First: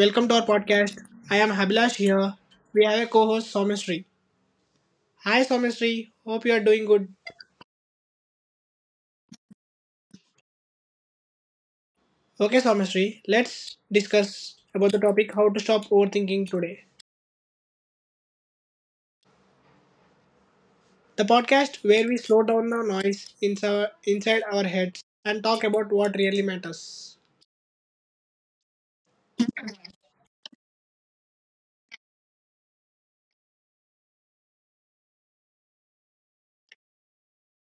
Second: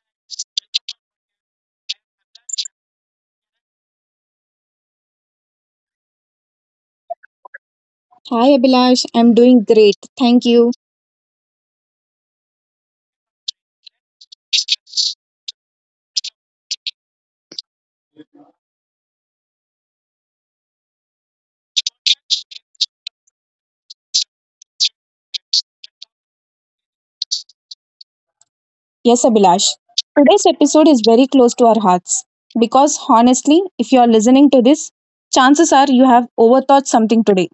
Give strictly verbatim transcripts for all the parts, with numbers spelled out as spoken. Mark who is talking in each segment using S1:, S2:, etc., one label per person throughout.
S1: welcome to our podcast. I am Habilash here. We have a co-host Somestry. Hi Somestry, hope you are doing good.
S2: Hi Abhilash, I'm doing great. Thank you.
S1: Okay Somestry, let's discuss about the topic how to stop overthinking today. The podcast where we slow down the noise inside inside our heads and talk about what really matters.
S2: Yes, Abhilash. Today's episode is very close to our hearts because honestly, if you are listening to this, chances are you have overthought something today.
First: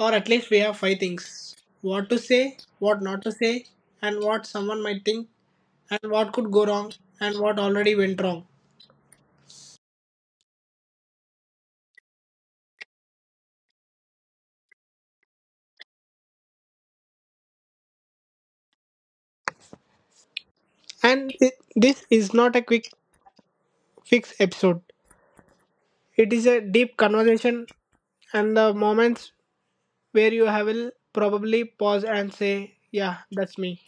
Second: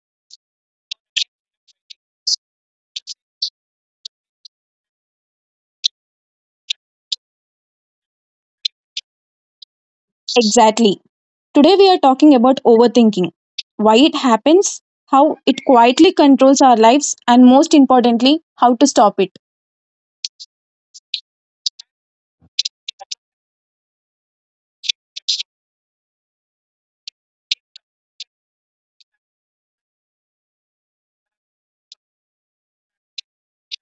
S1: Or at least we have five things. What to say, what not to say, and what someone might think and what could go wrong and what already went wrong.
S2: Exactly. Today we are talking about overthinking, why it happens, how it quietly controls our lives, and most importantly, how to stop it.
S1: And it, this is not a quick fixed episode. It is a deep conversation and the moments where you have will probably pause and say, "Yeah, that's me."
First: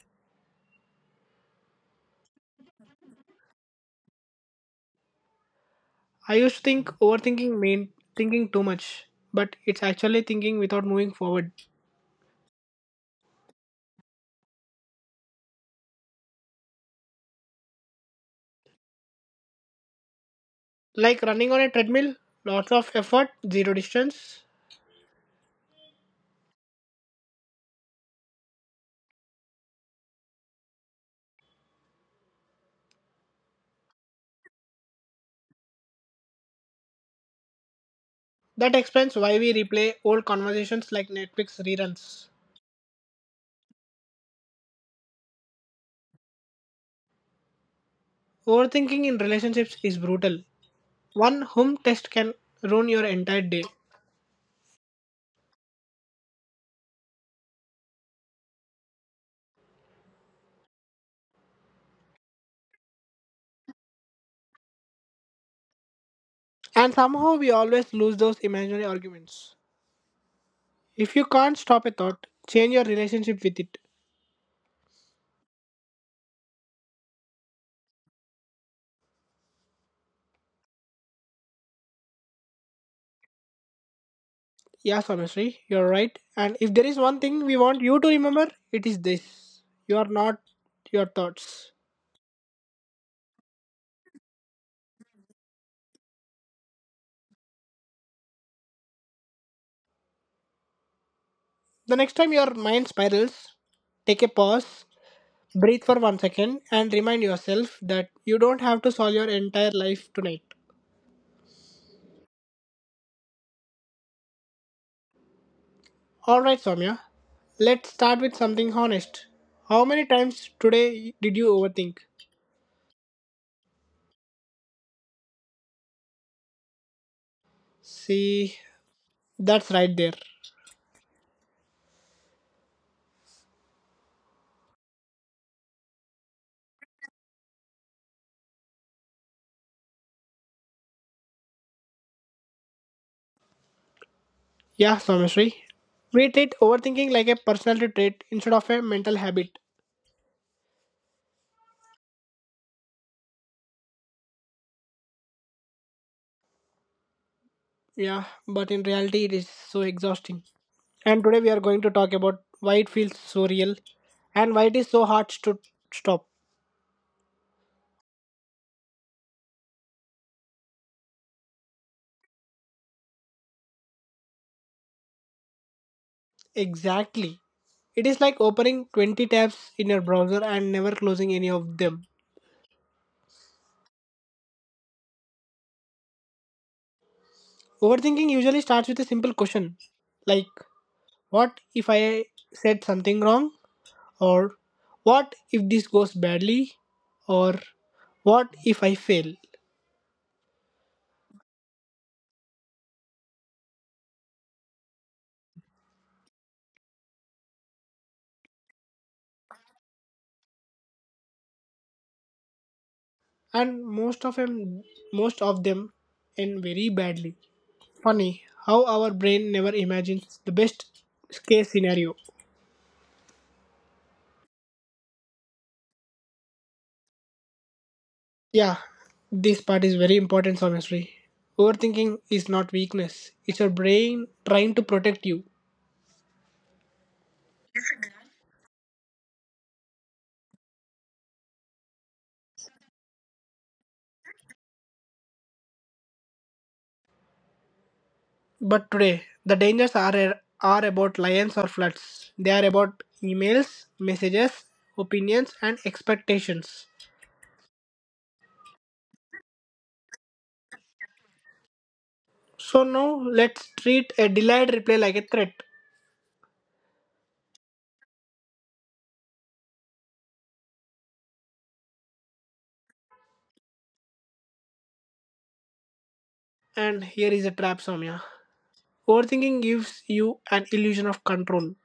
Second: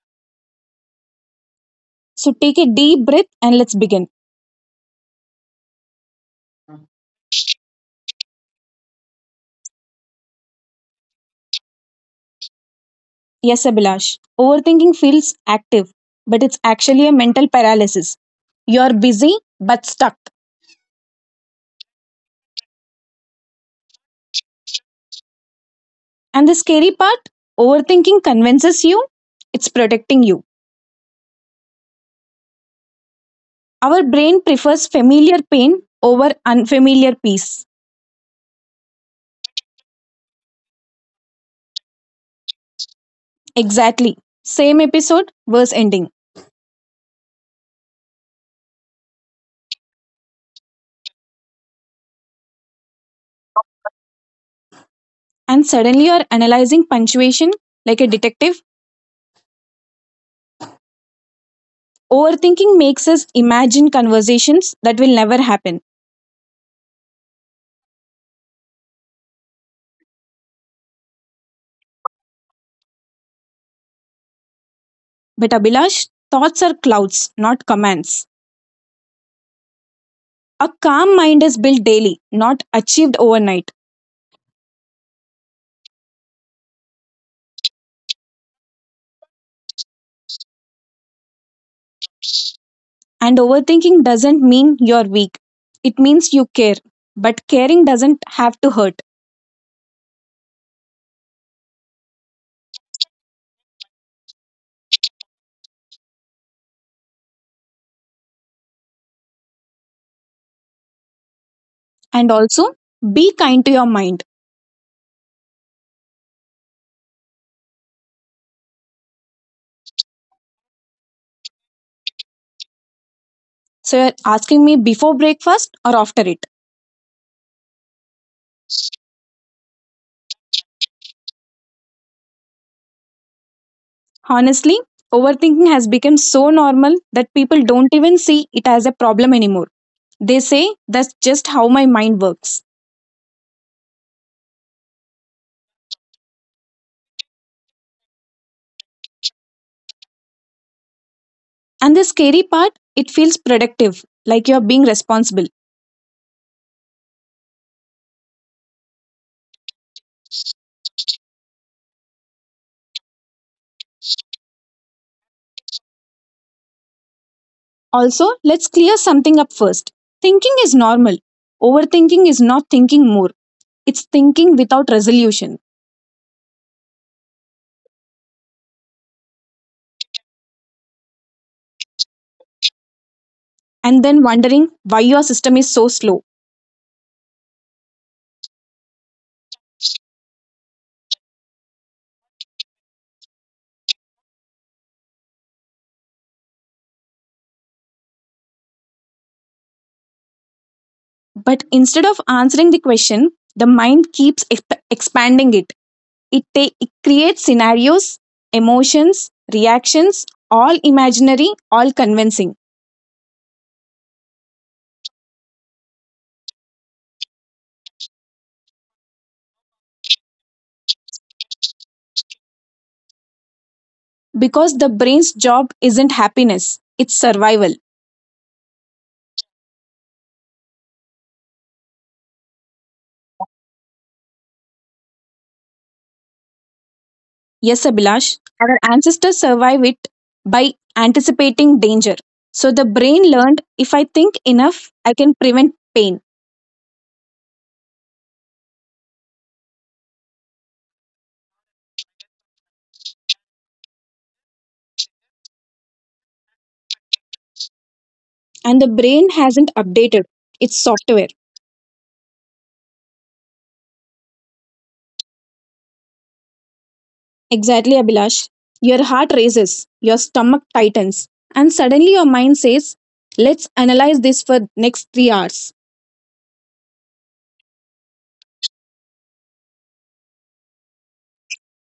S2: So take a deep breath and let's begin.
S1: I used to think overthinking meant thinking too much, but it's actually thinking without moving forward.
S2: Yes, Abhilash. Overthinking feels active, but it's actually a mental paralysis. You're busy but stuck.
S1: Like running on a treadmill, lots of effort, zero distance.
S2: And the scary part overthinking convinces you it's protecting you. Our brain prefers familiar pain over unfamiliar peace.
S1: That explains why we replay old conversations like Netflix reruns.
S2: Exactly. Same episode, verse ending.
S1: Overthinking in relationships is brutal. One whom test can ruin your entire day.
S2: And suddenly you're analyzing punctuation like a detective. Overthinking makes us imagine conversations that will never happen.
S1: And somehow we always lose those imaginary arguments. If you can't stop a thought, change your relationship with it.
S2: But Abhilash, thoughts are clouds, not commands. A calm mind is built daily, not achieved overnight.
S1: Yes, honestly, you're right. And if there is one thing we want you to remember, it is this: you are not your thoughts.
S2: And overthinking doesn't mean you're weak. It means you care. But caring doesn't have to hurt.
S1: The next time your mind spirals, take a pause, breathe for one second, and remind yourself that you don't have to solve your entire life tonight.
S2: And also, be kind to your mind.
S1: Alright, Soumya, let's start with something honest. How many times today did you overthink?
S2: So, you're asking me before breakfast or after it?
S1: See, that's right there.
S2: Honestly, overthinking has become so normal that people don't even see it as a problem anymore. They say that's just how my mind works.
S1: Yeah, Someshri. We treat overthinking like a personality trait instead of a mental habit.
S2: And the scary part, it feels productive, like you're being responsible.
S1: Yeah, but in reality, it is so exhausting. And today, we are going to talk about why it feels so real and why it is so hard to stop.
S2: Also, let's clear something up first. Thinking is normal. Overthinking is not thinking more. It's thinking without resolution
S1: Exactly. It is like opening twenty tabs in your browser and never closing any of them.
S2: and then wondering why your system is so slow.
S1: Overthinking usually starts with a simple question like, "What if I said something wrong?" or "What if this goes badly?" or "What if I fail?"
S2: But instead of answering the question, the mind keeps exp- expanding it. It, ta- it creates scenarios, emotions, reactions, all imaginary, all convincing.
S1: And most of them most of them end very badly. Funny how our brain never imagines the best case scenario.
S2: Because the brain's job isn't happiness, it's survival.
S1: Yeah, this part is very important, honestly. Overthinking is not weakness, it's your brain trying to protect you.
S2: Yes, Abhilash, our ancestors survive it by anticipating danger. So the brain learned if I think enough, I can prevent pain
S1: But today the dangers are are about lions or floods, they are about emails, messages, opinions and expectations.
S2: and the brain hasn't updated its software.
S1: So now let's treat a delayed reply like a threat.
S2: Exactly, Abhilash. Your heart races, your stomach tightens, and suddenly your mind says, let's analyze this for next three hours.
S1: And here is a trap, Soumya. Overthinking gives you an illusion of control,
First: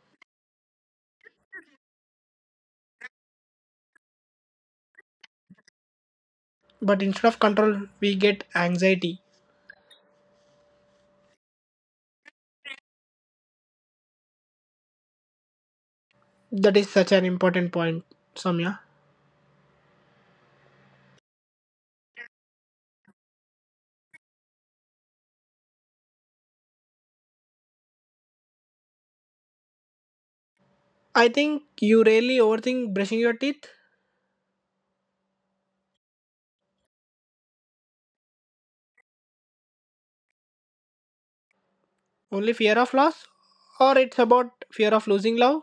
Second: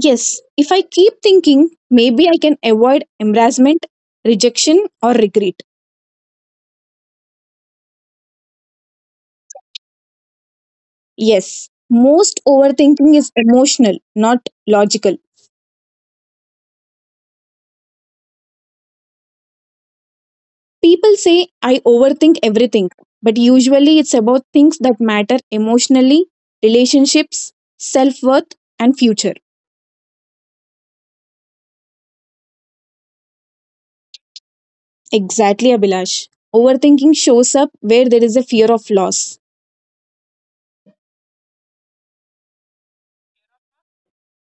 S2: Yes, if I keep thinking, maybe I can avoid embarrassment, rejection, or regret.
S1: but instead of control, we get anxiety.
S2: Yes, most overthinking is emotional, not logical.
S1: That is such an important point, Soumya.
S2: People say I overthink everything, but usually it's about things that matter emotionally, relationships, self worth, and future.
S1: I think you really overthink brushing your teeth.
S2: Exactly, Abhilash. Overthinking shows up where there is a fear of loss.
S1: Only fear of loss, or it's about fear of losing love,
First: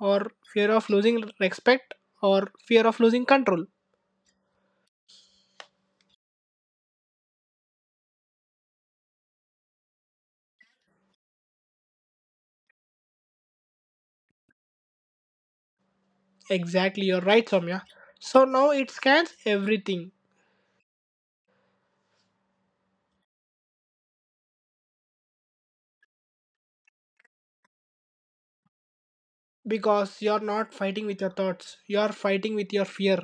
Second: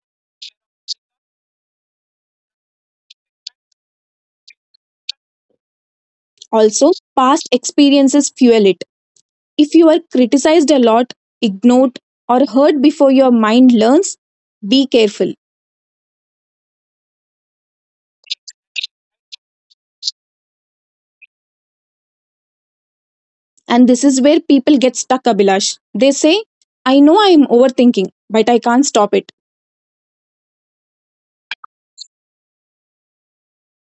S1: or fear of losing respect, or fear of losing control.
S2: Also, past experiences fuel it. If you are criticized a lot, ignored, or hurt before your mind learns, be careful.
S1: Exactly, you're right, Soumya. So now it scans everything,
S2: And this is where people get stuck, Abhilash. They say, I know I am overthinking, but I can't stop it.
S1: because you're not fighting with your thoughts, you're fighting with your fear.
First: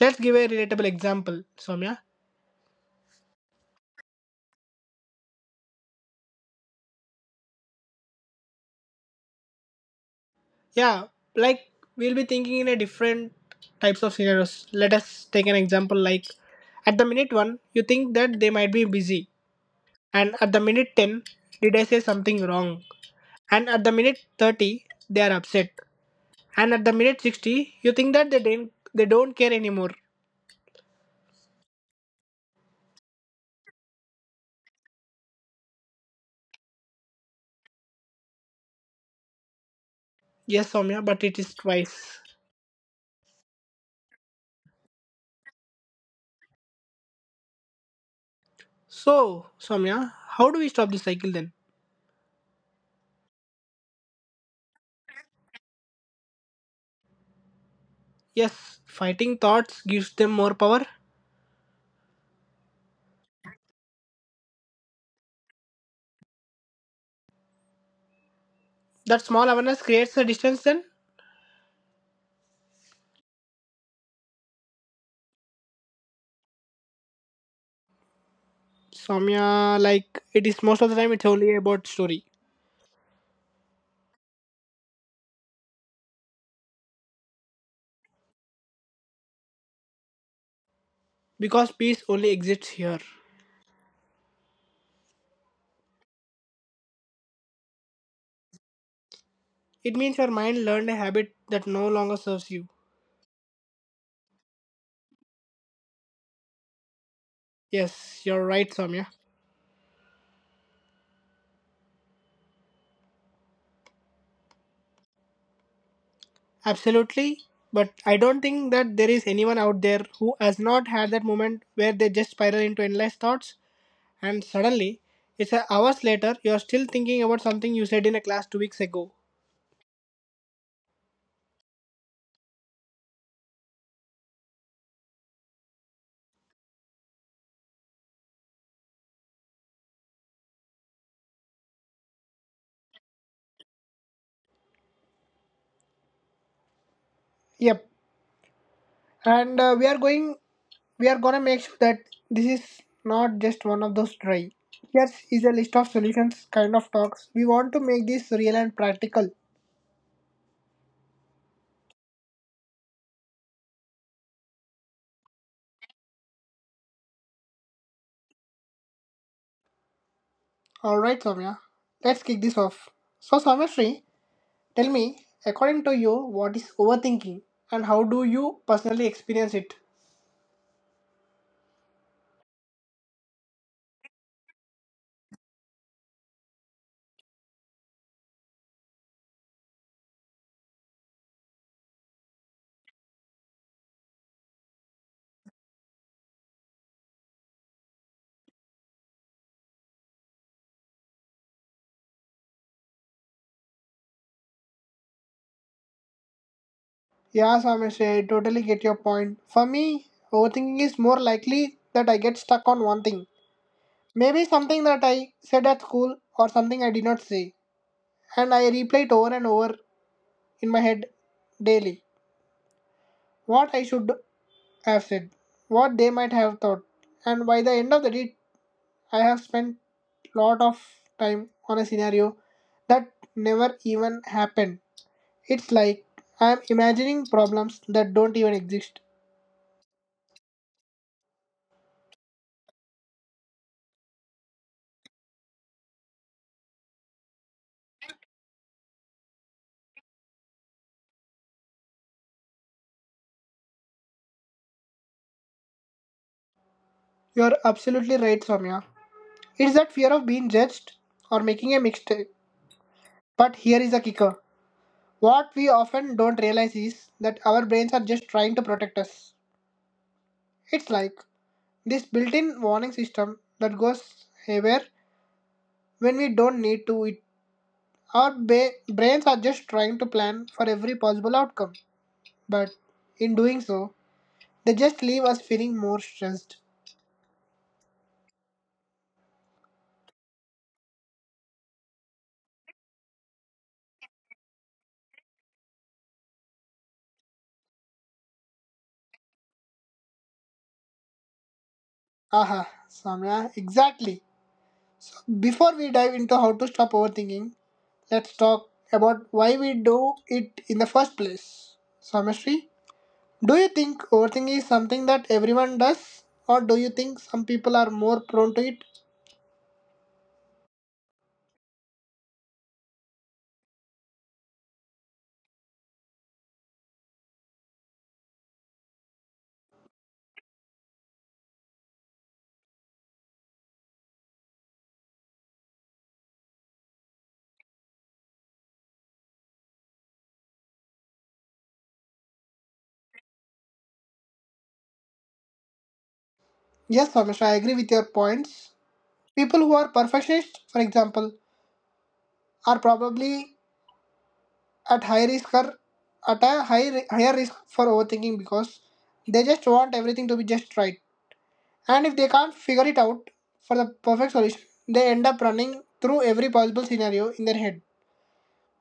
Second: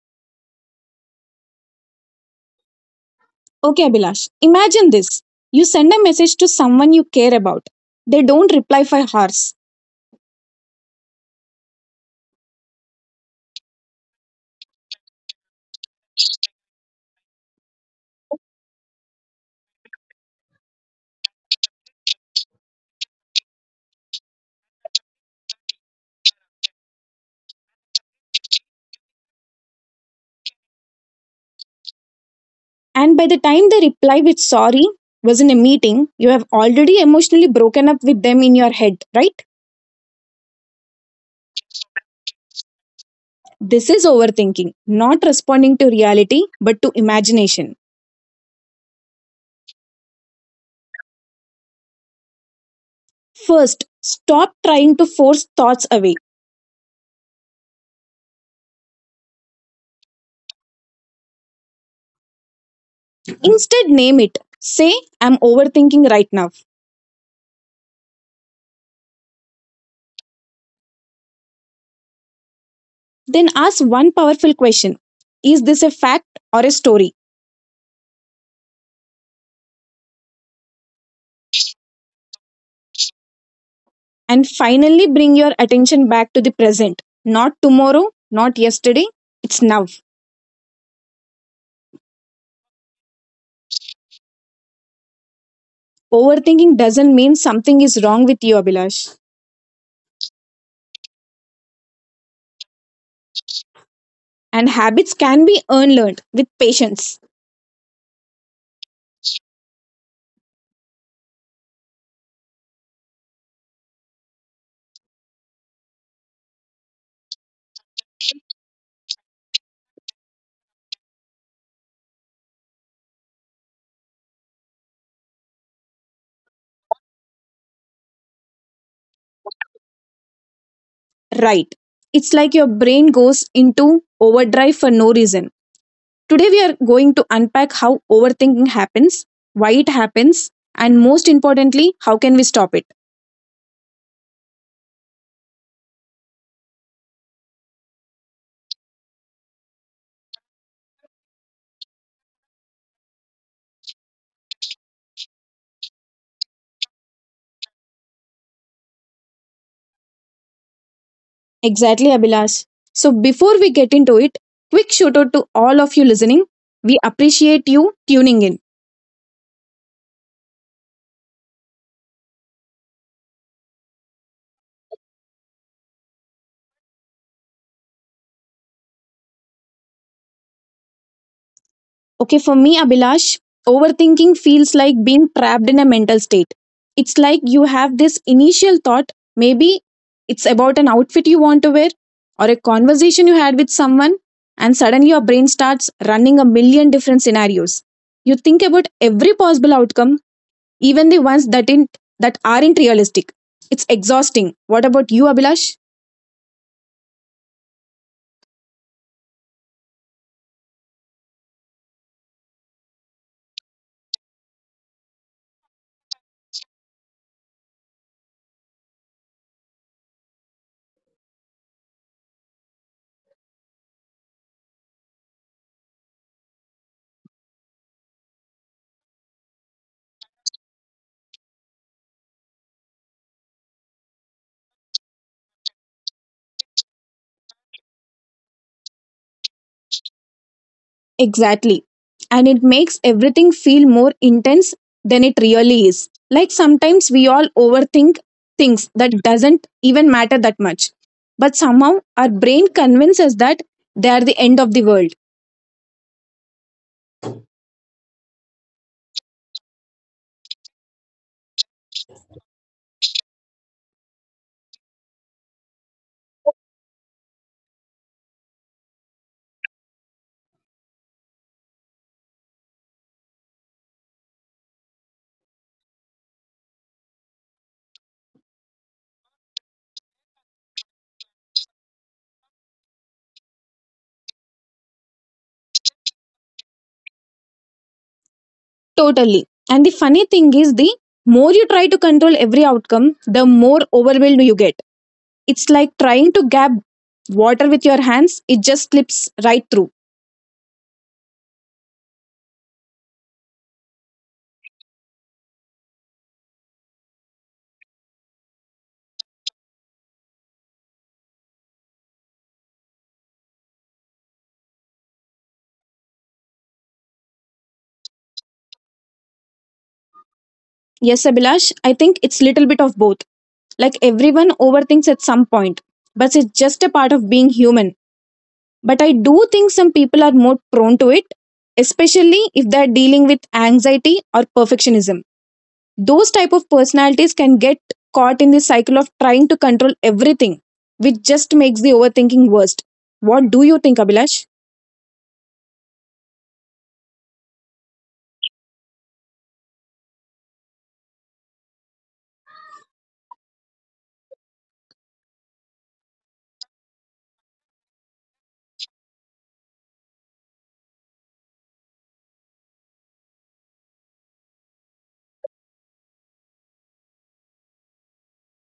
S1: Let's give a relatable example, Somya.
S2: Okay, Abhilash, imagine this. You send a message to someone you care about. They don't reply for hours.
S1: Yeah, like we'll be thinking in a different types of scenarios. Let us take an example like at the minute one you think that they might be busy, and at the minute ten did I say something wrong, and at the minute thirty they are upset, and at the minute sixty you think that they didn't, they don't care anymore.
S2: And by the time they reply with sorry, was in a meeting, you have already emotionally broken up with them in your head, right?
S1: Yes Somya, but it is twice.
S2: This is overthinking, not responding to reality, but to imagination.
S1: So Somya, how do we stop this cycle then?
S2: First, stop trying to force thoughts away.
S1: Yes, fighting thoughts gives them more power.
S2: Instead, name it. Say, I'm overthinking right now.
S1: That small awareness creates a distance then.
S2: Then ask one powerful question. Is this a fact or a story?
S1: Samya, like it is most of the time, it's only about story.
S2: And finally bring your attention back to the present. Not tomorrow, not yesterday, it's now.
S1: Because peace only exists here.
S2: Overthinking doesn't mean something is wrong with you, Abhilash.
S1: It means your mind learned a habit that no longer serves you.
S2: And habits can be unlearned with patience,
S1: Yes, you're right, Samya. Absolutely. But I don't think that there is anyone out there who has not had that moment where they just spiral into endless thoughts, and suddenly, it's a hours later, you're still thinking about something you said in a class two weeks ago.
S2: right? It's like your brain goes into overdrive for no reason. Today, we are going to unpack how overthinking happens, why it happens, and most importantly, how can we stop it?
S1: Yep. And uh, we are going We are gonna make sure that this is not just one of those dry. Here is a list of solutions kind of talks. We want to make this real and practical.
S2: Exactly, Abhilash. So before we get into it, quick shout out to all of you listening. We appreciate you tuning in.
S1: Alright, Soumya, let's kick this off. So, Soumya, tell me, according to you, what is overthinking and how do you personally experience it?
S2: Okay, for me, Abhilash, overthinking feels like being trapped in a mental state. It's like you have this initial thought, maybe it's about an outfit you want to wear or a conversation you had with someone, and suddenly your brain starts running a million different scenarios. You think about every possible outcome even the ones that in, that aren't realistic. It's exhausting. What about you, Abhilash?
S1: Yeah, Soumya, I totally get your point. For me, overthinking is more likely that I get stuck on one thing. Maybe something that I said at school or something I did not say. And I replay it over and over in my head daily: what I should have said, what they might have thought, and by the end of the day, I have spent lot of time on a scenario that never even happened. It's like I'm imagining problems that don't even exist.
S2: Exactly. And it makes everything feel more intense than it really is. Like sometimes we all overthink things that doesn't even matter that much. But somehow our brain convinces that they are the end of the world.
S1: You're absolutely right, Soumya. It's that fear of being judged or making a mistake. But here is a kicker. What we often don't realize is that our brains are just trying to protect us. It's like this built-in warning system that goes haywire when we don't need to it. Our ba- brains are just trying to plan for every possible outcome, but in doing so, they just leave us feeling more stressed.
S2: Totally. And the funny thing is the more you try to control every outcome, the more overwhelmed you get. It's like trying to grab water with your hands, it just slips right through.
S1: Aha, Samya, exactly. Before we dive into how to stop overthinking, let's talk about why we do it in the first place. Samashri, do you think overthinking is something that everyone does, or do you think some people are more prone to it?
S2: Yes, Abhilash, I think it's little bit of both. Like everyone overthinks at some point, but it's just a part of being human. But I do think some people are more prone to it, especially if they're dealing with anxiety or perfectionism. Those type of personalities can get caught in the cycle of trying to control everything, which just makes the overthinking worst. What do you think, Abhilash?
S1: Yes, Ramesh, I agree with your points. People who are perfectionists, for example, are probably at high risk or at a high, ri- higher risk for overthinking, because they just want everything to be just right. And if they can't figure it out for the perfect solution, they end up running through every possible scenario in their head.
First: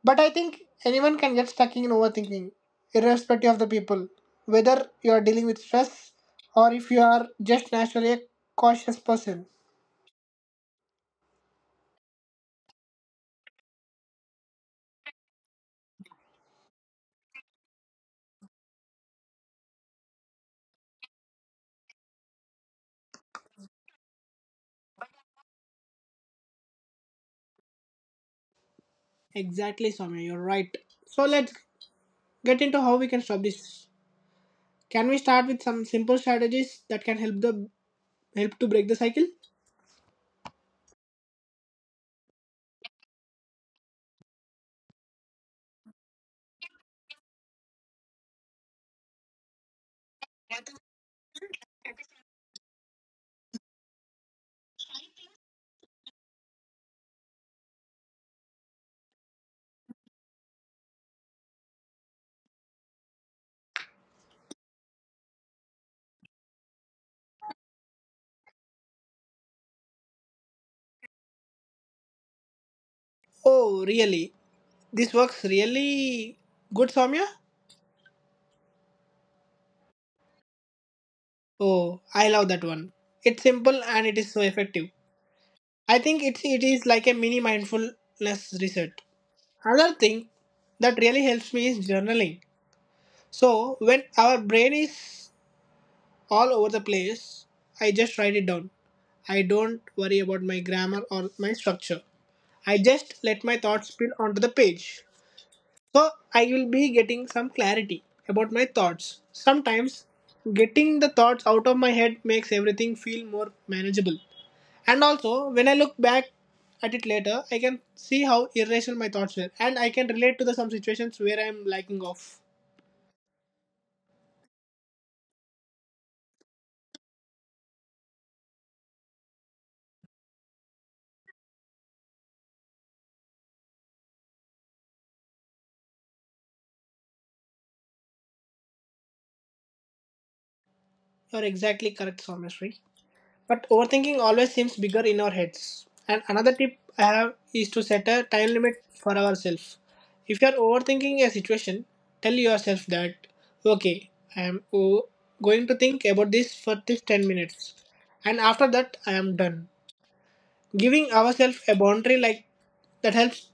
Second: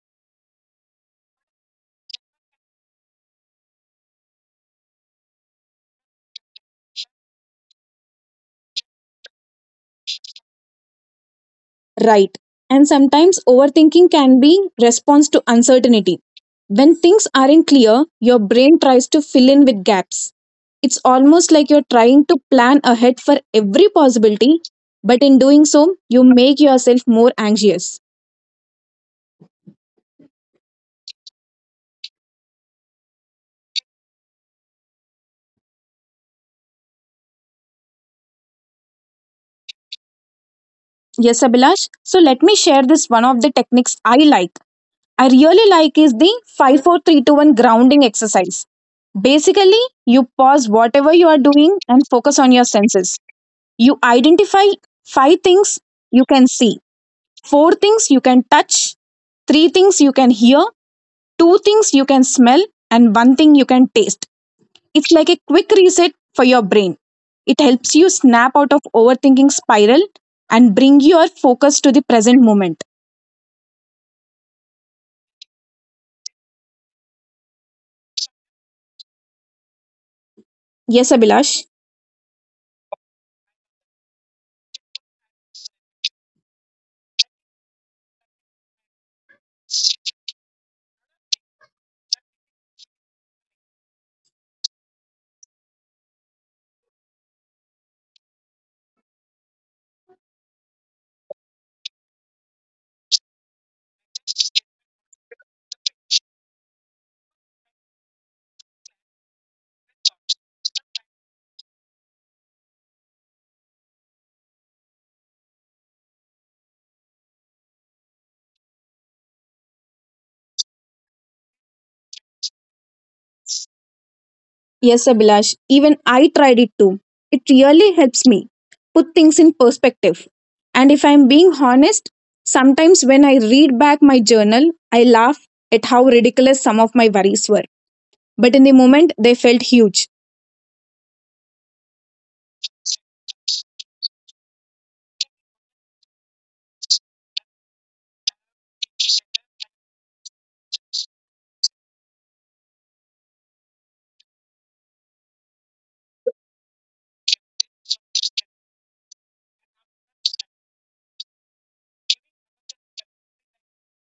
S1: But I think anyone can get stuck in overthinking, irrespective of the people, whether you are dealing with stress or if you are just naturally a cautious person.
S2: Right. And sometimes overthinking can be response to uncertainty. When things aren't clear, your brain tries to fill in with gaps. It's almost like you're trying to plan ahead for every possibility, but in doing so, you make yourself more anxious.
S1: Exactly, Soumya, you're right. So let's get into how we can stop this. Can we start with some simple strategies that can help the help to break the cycle?
S2: Yes, Abhilash. So let me share this one of the techniques I like. I really like is the five four three two one grounding exercise. Basically, you pause whatever you are doing and focus on your senses. You identify five things you can see, four things you can touch, three things you can hear, two things you can smell, and one thing you can taste. It's like a quick reset for your brain. It helps you snap out of overthinking spiral and bring your focus to the present moment.
S1: Oh, really? This works really good, Soumya.
S2: Yes, Abhilash.
S1: Oh, I love that one. It's simple and it is so effective. I think it's it is like a mini mindfulness reset. Another thing that really helps me is journaling. So when our brain is all over the place. I just write it down. I don't worry about my grammar or my structure. I just let my thoughts spill onto the page. So I will be getting some clarity about my thoughts. Sometimes getting the thoughts out of my head makes everything feel more manageable. And also, when I look back at it later, I can see how irrational my thoughts were, and I can relate to the some situations where I'm lacking off.
S2: Yes, Abhilash. Even I tried it too. It really helps me put things in perspective. And if I'm being honest, sometimes when I read back my journal, I laugh at how ridiculous some of my worries were but in the moment they felt huge.
S1: You're exactly correct, Someshri. But overthinking always seems bigger in our heads. And another tip I have is to set a time limit for ourselves. If you are overthinking a situation, tell yourself that, okay, I am o- going to think about this for this ten minutes. And after that, I am done. Giving ourselves a boundary like that helps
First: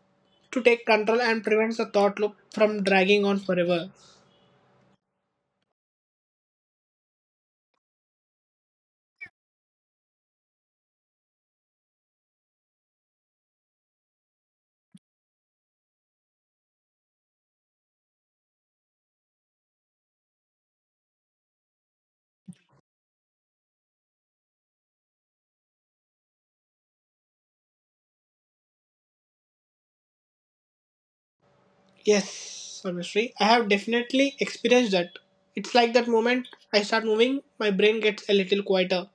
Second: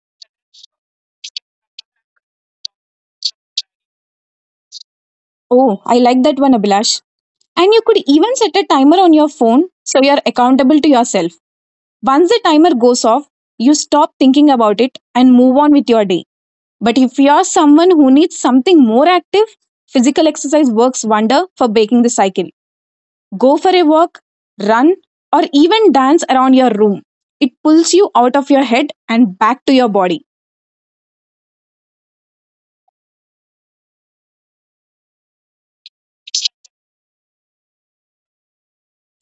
S1: to take control and prevents the thought loop from dragging on forever.
S2: Oh, I like that one, Abhilash. And you could even set a timer on your phone so you're accountable to yourself. Once the timer goes off, you stop thinking about it and move on with your day. But if you're someone who needs something more active, physical exercise works wonder for breaking the cycle. Go for a walk, run, or even dance around your room. It pulls you out of your head and back to your body.
S1: Yes, Sarveshri, I have definitely experienced that. It's like that moment I start moving, my brain gets a little quieter.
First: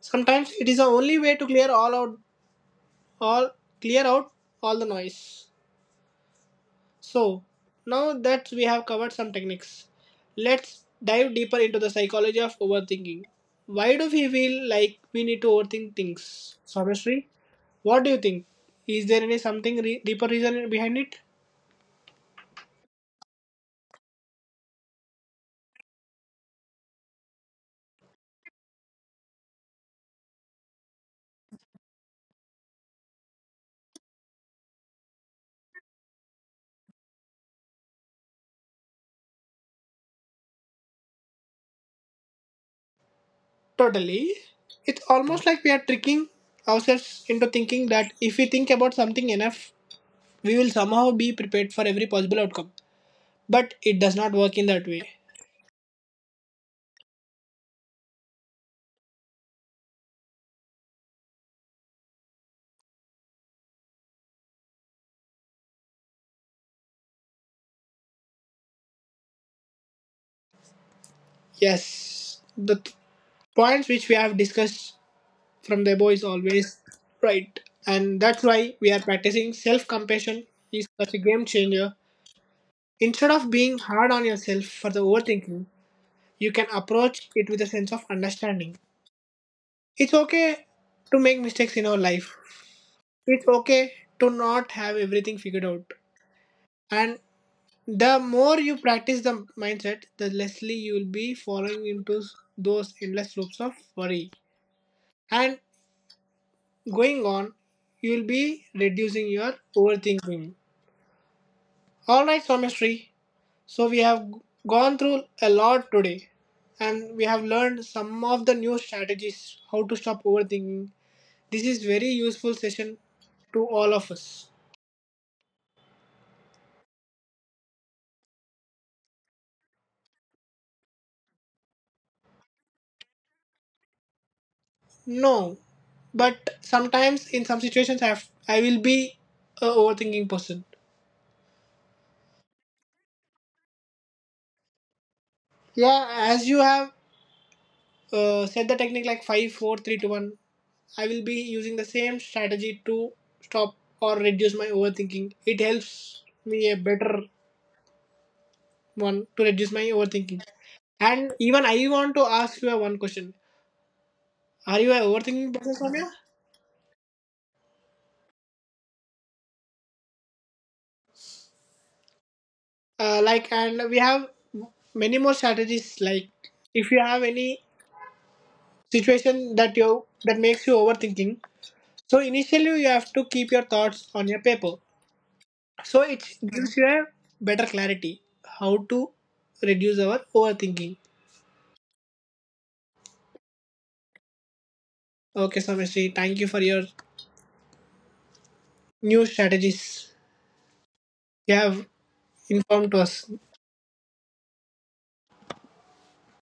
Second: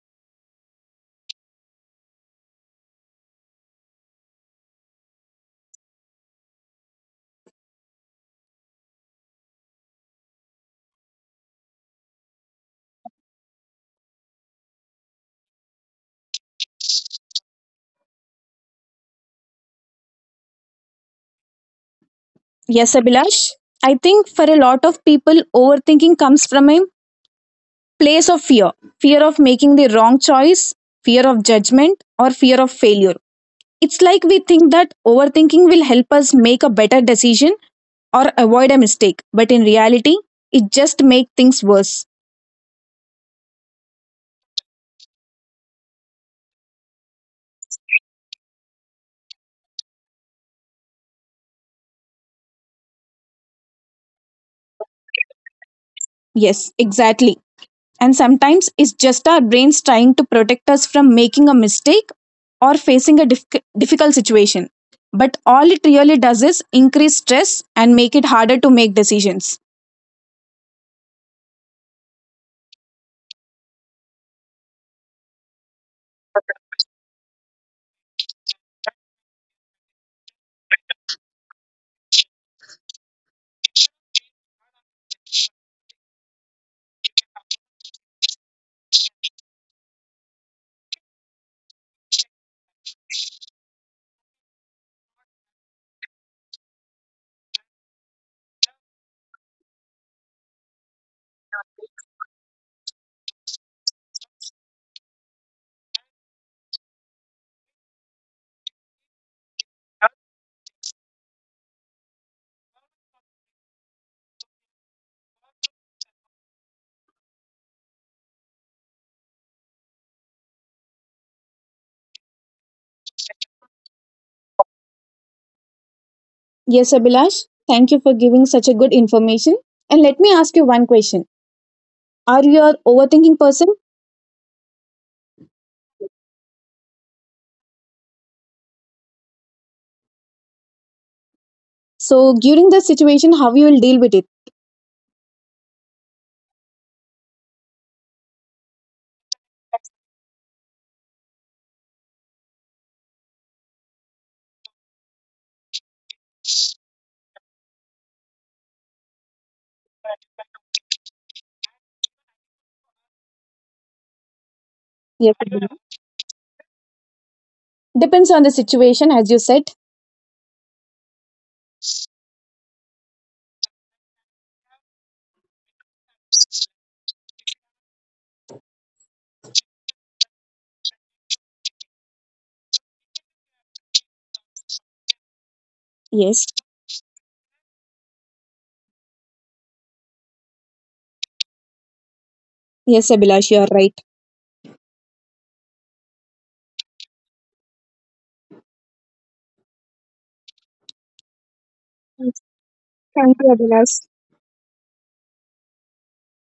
S1: Sometimes it is the only way to clear all out, all clear out all the noise. So now that we have covered some techniques, let's dive deeper into the psychology of overthinking. Why do we feel like we need to overthink things, Sarveshri? What do you think? Is there any something re- deeper reason behind it?
S2: Yes, Abhilash, I think for a lot of people, overthinking comes from a place of fear fear of making the wrong choice, fear of judgment, or fear of failure. It's like we think that overthinking will help us make a better decision or avoid a mistake, but in reality, it just makes things worse.
S1: Totally. It's almost like we are tricking ourselves into thinking that if we think about something enough, we will somehow be prepared for every possible outcome. But it does not work in that way.
S2: Yes, exactly. And sometimes it's just our brains trying to protect us from making a mistake or facing a diffi- difficult situation. But all it really does is increase stress and make it harder to make decisions.
S1: Yes, the th- points which we have discussed from the above is always right. And that's why we are practicing self compassion is such a game changer. Instead of being hard on yourself for the overthinking, you can approach it with a sense of understanding. It's okay to make mistakes in our life. It's okay to not have everything figured out, and the more you practice the mindset, the lessly you will be falling into those endless loops of worry, and going on you will be reducing your overthinking. All right somestry, so we have gone through a lot today, and we have learned some of the new strategies how to stop overthinking. This is very useful session to all of us.
S2: Yes, Abhilash, thank you for giving such a good information. And let me ask you one question. Are you an overthinking person?
S1: No, but sometimes in some situations I have, I will be a overthinking person.
S2: So during the situation, how you will deal with it?
S1: Yeah, as you have uh, said the technique like five, four, three, two, one. I will be using the same strategy to stop or reduce my overthinking. It helps me a better one to reduce my overthinking. And even I want to ask you a one question. Are you an
S2: Yes.
S1: overthinking person,
S2: Abhilash.
S1: Soumya?
S2: Depends on the situation, as you said.
S1: Uh, like, and we have many more strategies. Like, if you have any situation that you that makes you overthinking, so initially you have to keep your thoughts on your paper, so it
S2: Yes.
S1: gives you a better clarity how to reduce our overthinking.
S2: Yes, Abhilash, you are right.
S1: Okay, so thank you for your new strategies you have
S2: Yes,
S1: informed to us.
S2: thank you, Abhilash.